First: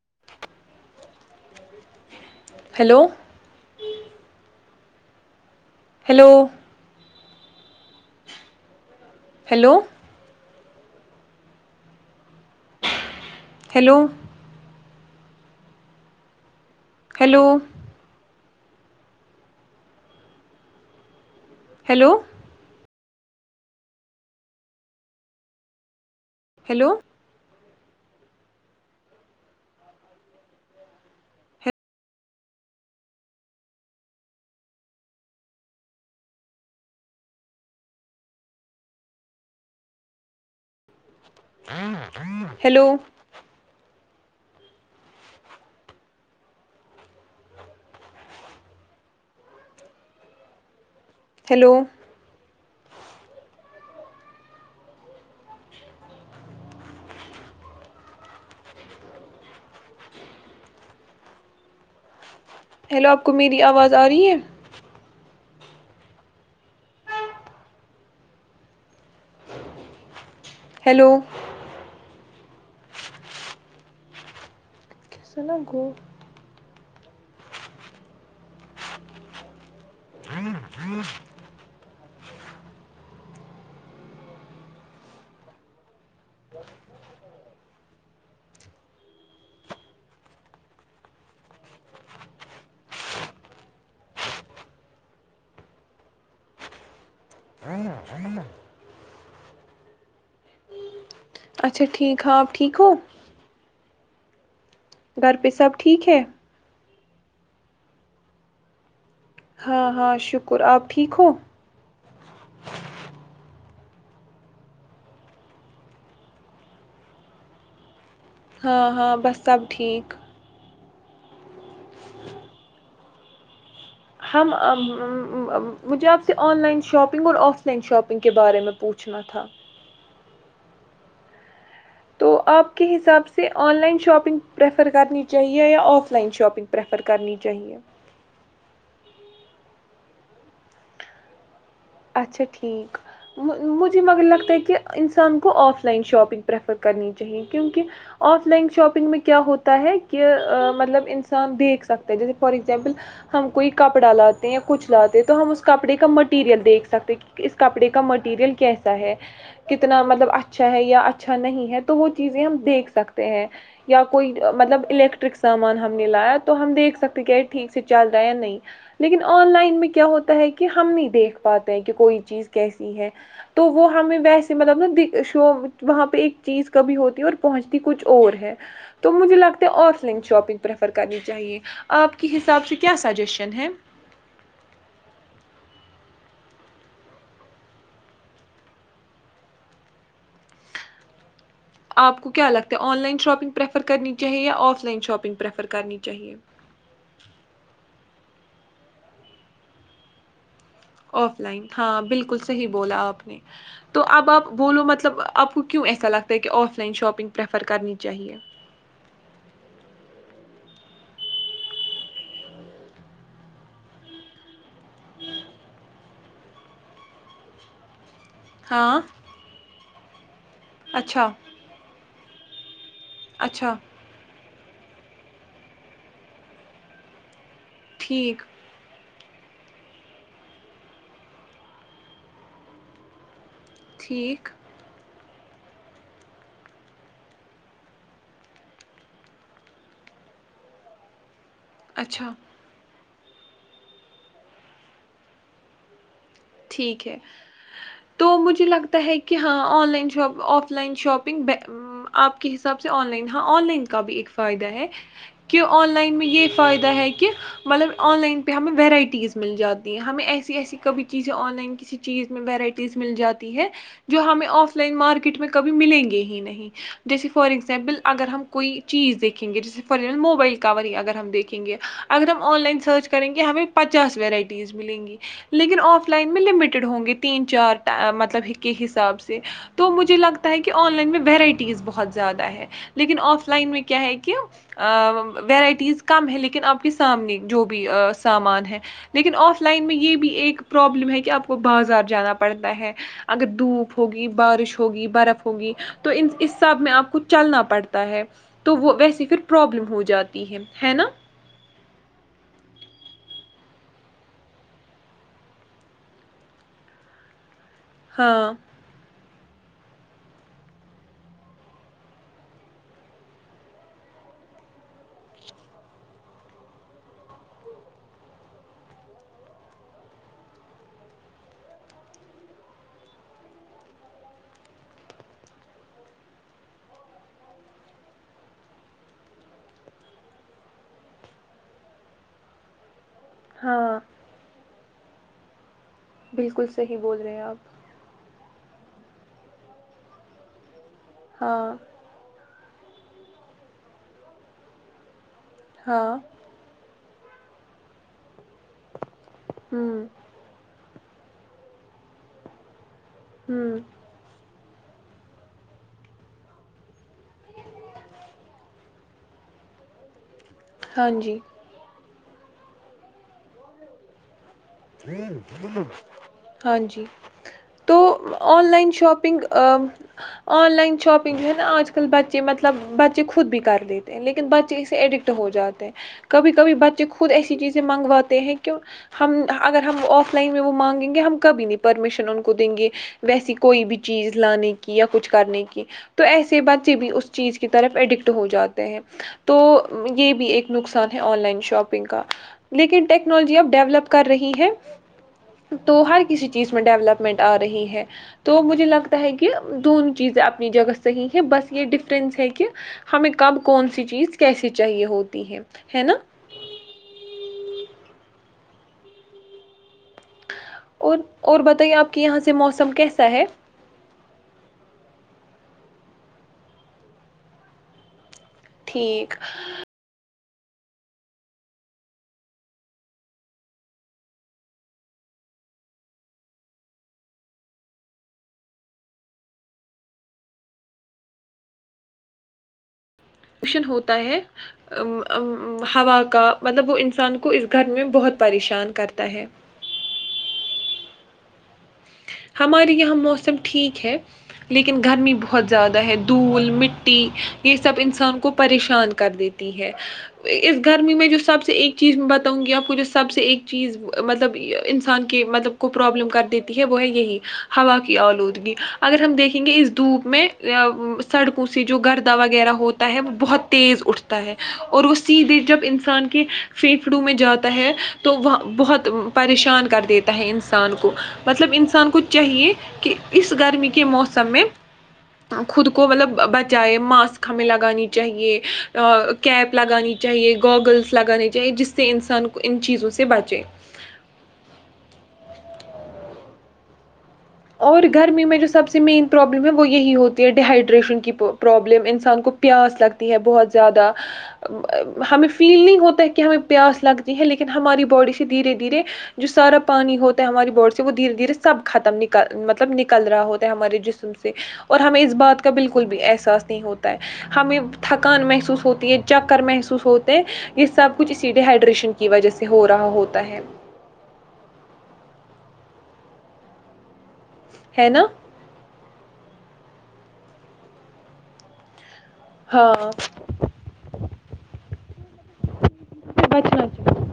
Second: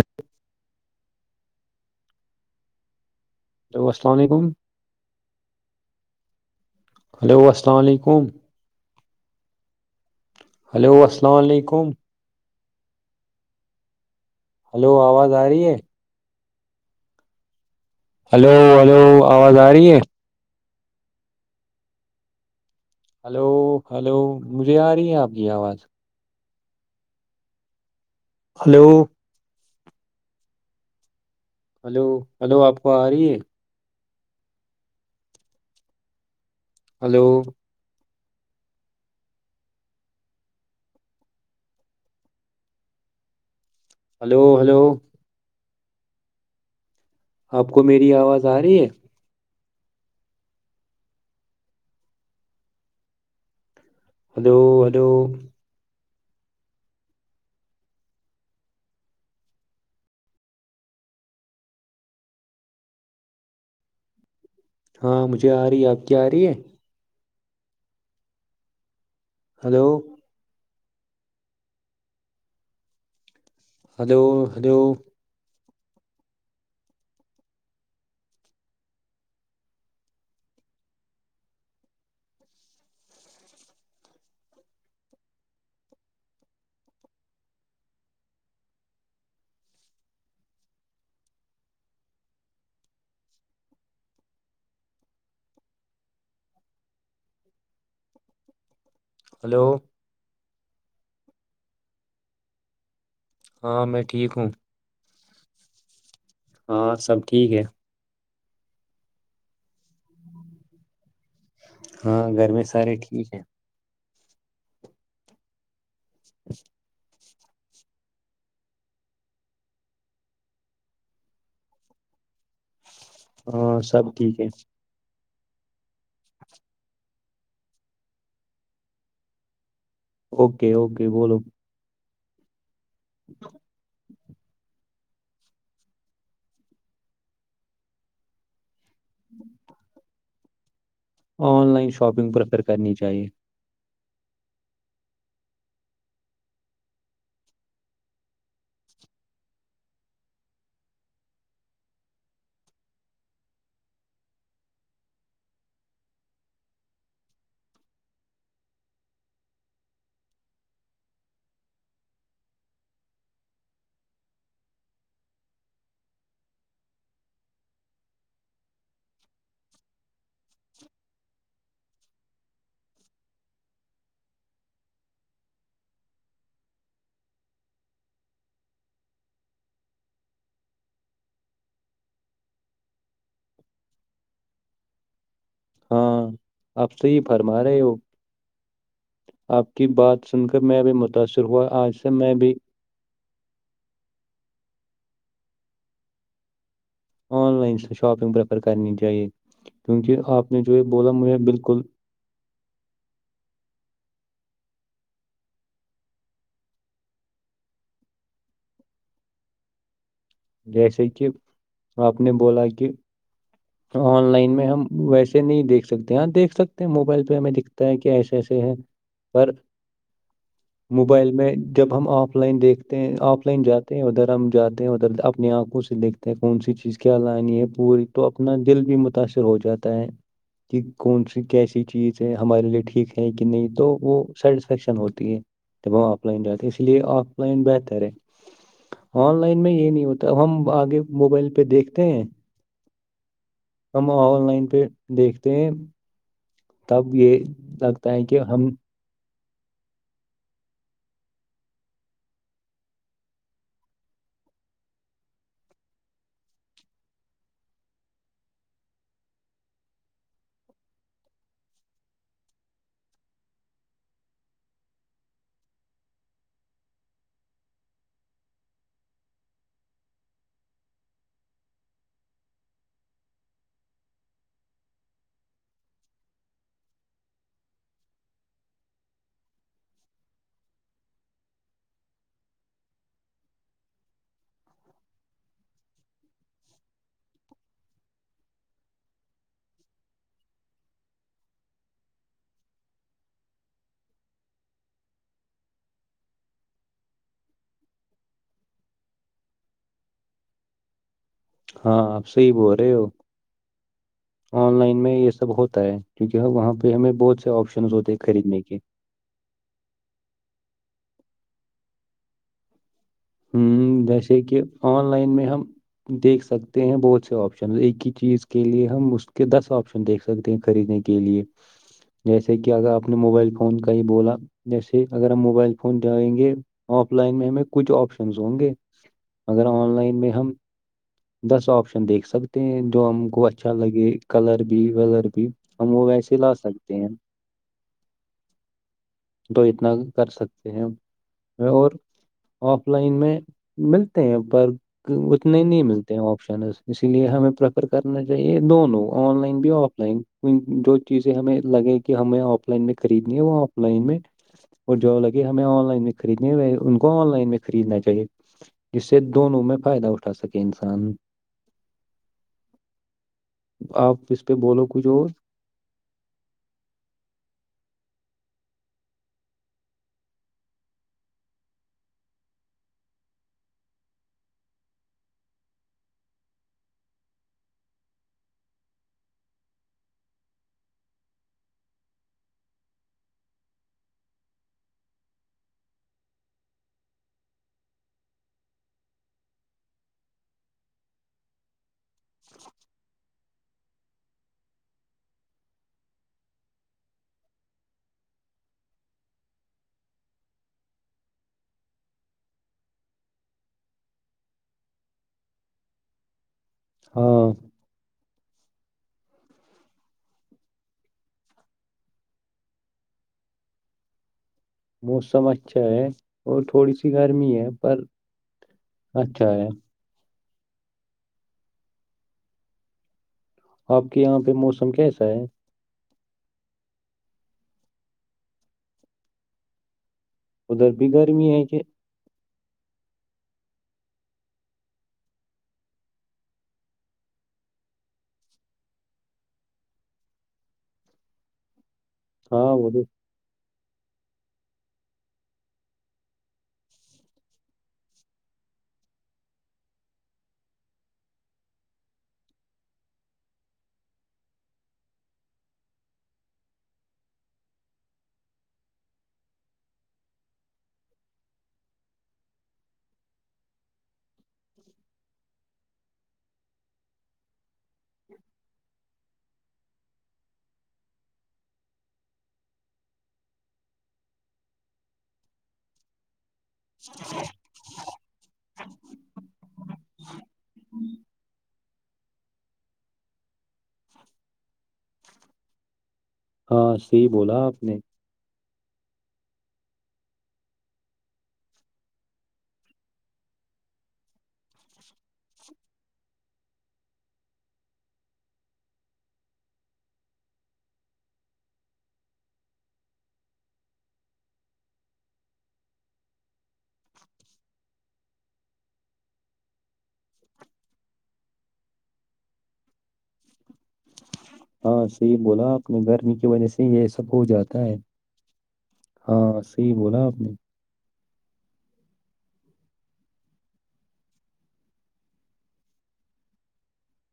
ہ hello [inaudible] hello hello السلام علیکم ہیلو ہلو السلام علیکم ہیلو ہلو آواز آ رہی ہے ہیلو ہلو ہلو آواز آ رہی ہے ہیلو ہلو ہلو مجھے آ رہی ہے آپ کی آواز ہیلو ہلو ہلو ہلو آپ کو آ رہی ہے ہلو ہیلو ہلو ہلو آپ کو میری آواز آ رہی ہے ہیلو ہلو ہلو ہیلو آپ کو میری آواز آ رہی ہے ہاں مجھے آ رہی ہے آپ کیا آ رہی ہے ہلو ہیلو ہلو ہلو گو ہوں ہوں ہلو اچھا ٹھیک آپ ٹھیک ہو ہاں میں ٹھیک ہوں گھر پہ سب ٹھیک ہے ہاں سب ٹھیک ہے ہاں ہاں شکر آپ ٹھیک ہو ہاں گھر میں سارے ٹھیک ہیں [unintelligible] ہاں ہاں بس سب ٹھیک ا ہم مجھے آپ سے آن لائن شاپنگ اور آف لائن شاپنگ کے بارے میں پوچھنا تھا اوکے اوکے بولو تو آپ کے حساب سے online shopping prefer prefer کرنی چاہیے یا آف لائن شاپنگ پریفر کرنی چاہیے ج اورن لائ شاپنگ پر اکر کرنی چاہیے م لگتا ہے کہ انسان کو آف لائن شاپنگ پریفر کرنی چاہیے کیونکہ آف لائن شاپنگ میں کیا ہوتا ہے کہ مطلب انسان دیکھ سکتا ہے جیسے فار ایگزامپل ہم کوئی کپڑا لاتے ہیں یا کچھ لاتے ہیں تو ہم اس کپڑے کا مٹیریل دیکھ اس کپڑے کا مٹیریل کیسا ہے کتنا مطلب اچھا ہے یا اچھا نہیں ہے تو وہ چیزیں ہم دیکھ سکتے ہیں یا کوئی مطلب الیکٹرک سامان ہم نے لایا تو ہم دیکھ سکتے کہ ٹھیک سے چل رہا ہے یا نہیں لیکن آن لائن میں کیا ہوتا ہے کہ ہم نہیں دیکھ پاتے کہ کوئی چیز کیسی ہے تو وہ ہمیں ویسے مطلب ن ش وہاں پہ ایک چیز کبھی ہوتی اور پہنچتی کچھ اور ہے تو مجھے لگتا ہے آف لائن شاپنگ پریفر کرنی چاہیے آپ کے حساب سے کیا سجیشن ہے ہاں آپ سےی فرما رہے ہو آپ کی بات سن کر میں ابھی متاثر ہوا آج آ سے کو میں کیا بھی لگتا ہے online shopping shopping prefer کرنی چاہیے یا آف لائن شاپنگ پریفر کرنی چاہیے آن لائن سے شاپنگ پریفر کرنی چاہیے کیونکہ آپ نے جو یہ بولا مجھے آف لائن بالکل ہاں بالکل صحیح بولا آپ نے تو اب آپ بولو مطلب آپ کو کیوں ایسا لگتا ہے کہ آف لائن شاپنگ پریفر کرنی چاہیے جیسے کہ آپ نے بولا کہ آن لائن میں ہم ویسے نہیں دیکھ سکتے ہاں دیکھ سکتے ہیں موبائل پہ ہمیں دکھتا ہے کہ ایسا ایسے ہیں ہاں پر اچھا موبائل میں جب ہم آپ پلائن دیک آف لائن اچھا جاتے ہیں ادھر ہم جاتے ہیں مد اپنی آنکھوں سے دیکھتا ہے کون سی چیز کیا لانی ہے پوری تو ٹھیک اپنا دل بھی متاثر ہو جاتا ہے کہ کون سی کیسی چیز ہے ہمارے لیے ٹھیک ہے کہ نہیں تو وہ ٹھیک، سیٹسفیکشن ہوتی ہے وہ آف لائن جاتے اس لیے آف لائن بہتر ہے آن لائن میں یہ نہیں ہوتا تب ہم آگے موبائل پ پہ دیکھتے ہیں اچھا، ہم آن لائن پہ دیکھتے ہیں ٹھیک تب ہے۔ یہ لگتا ہے تو کہ مجھے ہم لگتا ہے کہ ہاں online shop offline shopping آپ کے حساب سے آن لائن ہاں آن لائن کا بھی ایک فائدہ ہے کہ آن لائن میں یہ فائدہ ہے کہ مطلب آن لائن پہ ہمیں ورائٹیز مل جاتی ہیں ہمیں ایسی ایسی کبھی ات کیں گ جیسے فگر چیز دیکھیں گے جیو دیکھیں گے ا ل سرچ کریں گے پاس میں گی آف لائن میں لمیٹیڈ ہوں گے تین چار مطلب کے حساب سے تو مجھے لگتا ہے کہ آن لائن میں ویرائٹیز بہت زیادہ ہے لیکن آف لائن میں کیا ہے کہ ویرائٹیز کم ہے لیکن آپ کے سامنے جو بھی سامان ہے لیکن آف لائن میں یہ بھی ایک پرابلم ہے کہ آپ کو بازار جانا پڑتا ہے اگر دھوپ ہوگی بارش ہوگی برف ہوگی تو اس سب میں آپ کو چلنا پڑتا ہے تو وہ ویسیے پھر پرابلم ہو جاتی ہے ہے نا ہاں آپ سےی بول رہے ہو آن لائن میں یہ سب ہوتا ہے کیونکہ وہاں پہ ہمیں بہت سے آپشن ہوتے ہاں خریدنے کے ہ جیسے کہ آن لائن میں ہم دیکھ سکتے ہیں بہت سے آپشن ایک ہی چیز کے لیے ہم اس کے دس آپشن دیکھ سکتے ہیں خریدنے کے لیے جیسے کہ اگر آپ نے موبائل فون کا ہی بولا جیسے اگر ہم موبائل فون جائیں گے آف لائن میں ہمیں کچھ آپشن ہوں گے اگر آن لائن میں ہم دس آپشن دیکھ سکتے ہیں جو ہم کو اچھا ہاں لگے کلر بھی زر بھی ہم وہ ویسے لا بالکل سکتے صحیح بول رہے ہیں آپ تو اتنا کر سکتے ہیں ہاں اور آف لائن میں ملتے ہیں ب انے نہیں ملتے ہاں ہیں آپشن اس اس لیے ہمیں پرریفر کرنا یہ دونوں آن لائن بھی آف ہوں لائن جو چیزیں ہمیں لگے کہ ہمیں آف لائن میں قریب نہیں ہوا ہوں لائن میٹ اور جو لگے ہمیں آن لائن میں خریدنی ان کو آن لائن میں خریدنا چاہیے جس سے دونوں میں فائدہ اٹھا سکے کہ ہاں انسان جی آپ پہ بولو کچھ اور ہاں جی تو online shopping online shopping جو ہے نا آج کل بچے مطلب بچے خود بھی کر لیتے ہیں لیکن بچے اس سے ایڈکٹ ہو جاتے ہیں کبھی کبھی بچے خود ایسی چیزیں منگواتے ہیں کہ ہم اگر ہم آف لائن میں وہ مانگیں گے ہم کبھی نہیں پرمیشن ان کو دیں گے ویسی کوئی بھی چیز لانے کی یا کچھ کرنے کی تو ایسے بچے بھی اس چیز کی طرف ایڈکٹ ہو جاتے ہیں تو یہ بھی ایک نقصان ہے آن لائن شاپنگ کا لیکن ٹیکنالوجی اب ڈیولپ کر رہی ہے تو ہر کسی چیز میں ڈیولپمنٹ آ رہی ہے تو مجھے لگتا ہے کہ دونوں چیزیں اپنی جگہ سےحی ہے بس یہ ڈفرینس ہے کہ ہمیں کب کون سی چیز کیسے چاہیے ہوتی ہے ہے نا ہاں اور اور بتائیے آپ کے یہاں سے موسم کیسا ہے موسم اچھا ہے اور تھوڑی سی گرمی ہے پر ٹھیک اچھا ہے آپ کے یہاں پہ موسم کیسا ہے ادھر بھی گرمی ہے کہ پشن ہوتا ہے ہوا کا مطلب وہ انسان کو اس گھر میں بہت پریشان کرتا ہے ہاں وہ ہمارے یہاں موسم ٹھیک ہے لیکن گرمی بہت زیادہ ہے دھول مٹی یہ سب انسان کو پریشان کر دیتی ہے اس گرمی میں جو سب سے ایک چیز میں بتاؤں گی آپ کو جو سب سے ایک چیز مطلب انسان کے مطلب کو پرابلم کر دیتی ہے وہ ہے یہی ہوا کی آلودگی اگر ہم دیکھیں گے اس دھوپ میں سڑکوں سے جو گردہ وغیرہ ہوتا ہے وہ بہت تیز اٹھتا ہے اور وہ سیدھے جب انسان کے پھیپڑوں میں جیادہ ہے تو وہ بہت پریشان کر دیتا ہے انسان کو مطلب انسان کو چاہیے کہ اس گرمی کے موسم میں خود کو مطلب بچ جائے ماسک ہمیں لگانی چاہیے کیب لگانی چاہیے گوگلس لگانے چاہیے جس سے انسان کو ان چیزوں سے بچے ہاں صی بولا آپ نے اور گرمی میں جو سب سے مین پرابلم ہے وہ یہی ہوتی ہے ڈیہائیڈریشن کی پرابلم انسان کو پیاس لگتی ہے بہت زیادہ ہمیں فیل نہیں ہوتا ہے کہ ہمیں پیاس لگتی ہے لیکن ہماری باڈی سے دھیرے دھیرے جو سارا پانی ہوتا ہے ہماری باڈی سے وہ دھیرے دھیرے سب ختم نک مطلب نکل رہا ہوتا ہے ہمارے جسم سے اور ہمیں اس بات کا بالکل بھی احساس نہیں ہوتا ہے ہمیں تھکان محسوس ہوتی ہے چکر محسوس ہوتا ہے یہ سب کچھ اسی ڈیہائیڈریشن کی وجہ سے ہو رہا ہوتا ہے ہاں صی بولا اپنے گرمی کی وجہ سے یہ سب ہو جاتا ہے ہاں صحیح بولا آپ نے ہاں بچنا چاہ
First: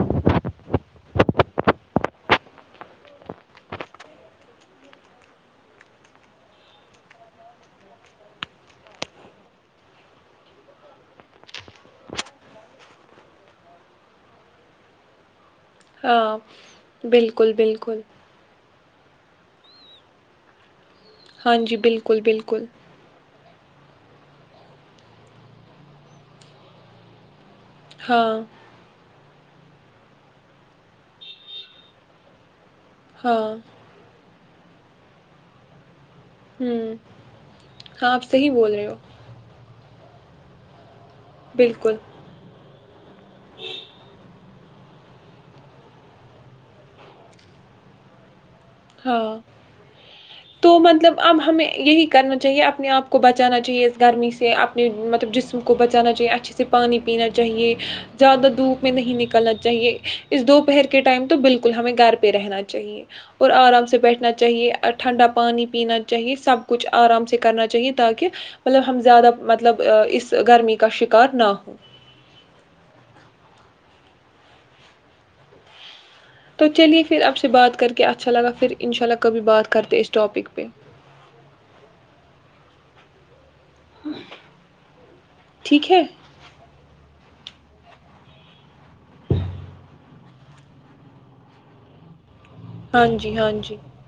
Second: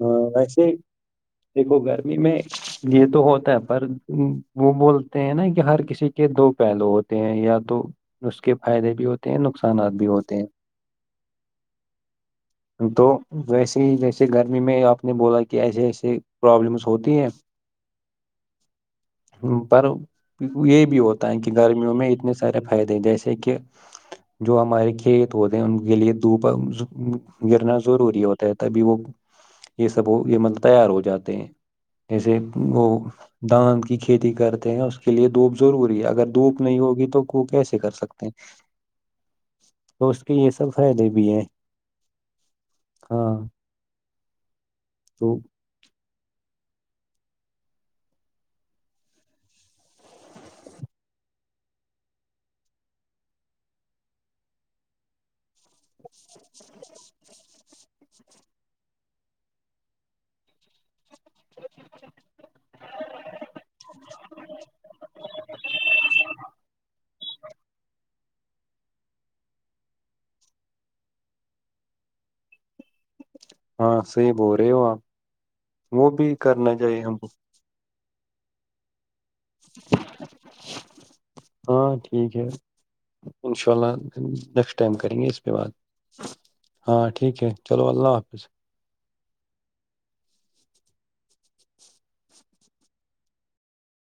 ہاں ویسے دیکھو گرمی میں یہ تو ہوتا ہے پر وہ بولتے ہیں نا کہ ہر کسی کے دو پہلو ہوتے ہیں یا تو اس کے فائدے بھی ہوتے ہیں نقصانات بھی ہوتے ہیں تو ویسے ہی جیسے گرمی میں آپ نے بولا کہ کہ ایسے ایسے ہاں پرابلمس ہوتی ہیں بالکل بالکل ہ پر یہی بھی ہوتا ہوتا کہ ہاں جی گرمیوں میں بالکل اتنے سارے بالکل فائدے ہیں جیسے کہ جو ہمارے کھیت ہوتے ہیں ان کے لیے دپ گرنا ضروری ہاں ہوتا ہے تبھی وہ یہ سب ہو یہ مطلب تیار ہو جاتے ہیں جیسے وہ ہاں دھان کی کھیتی کر ہیں اس کے لیے دھپضروری ہے اگر اگر دھوپ نہیں ہوں ہوگی تو ک کیسے کر ہاں آپ سکتے ہیں صحیح بول رہے ہو تو اس کی یہ سب ہے نہیں بالکل ہاں تو ہاں تو مطلب اب ہمیں یہی کرنا چاہیے اپنے آپ کو بچانا چاہیے اس گرمی سے اپنے مطلب جسم کو کو بچانا چاہیے اچھے سے پانی پینا چاہیے زیادہ دھوپ میں نہیں نکلنا چاہیے اس دوپہر کے ٹائم تو بالکل ہمیں گھر پہ رہنا چاہیے اور آرام سے بیٹھنا چاہیے ٹھنڈا پانی پینا چاہیے سب کچھ آرام سے کرنا چاہیے تاکہ مطلب ہم زیادہ مطلب اس گرمی کا شکار نہ ہو ہاں صحی بول رہے ہو آپ وہ بھی تو کرنا چاہیے چلیے ہم پھر کو آپ سے بات کر کے اچھا لگاھر ان شاء اللہ کبھی بات کرتے اس ٹاپک پہ ان شاء اللہ نیکسٹ ٹائم کریں گے اس پہ بعد ٹھیک ہے ہاں ٹھیک ہے چلو اللہ حافظ ہاں جی ہاں جی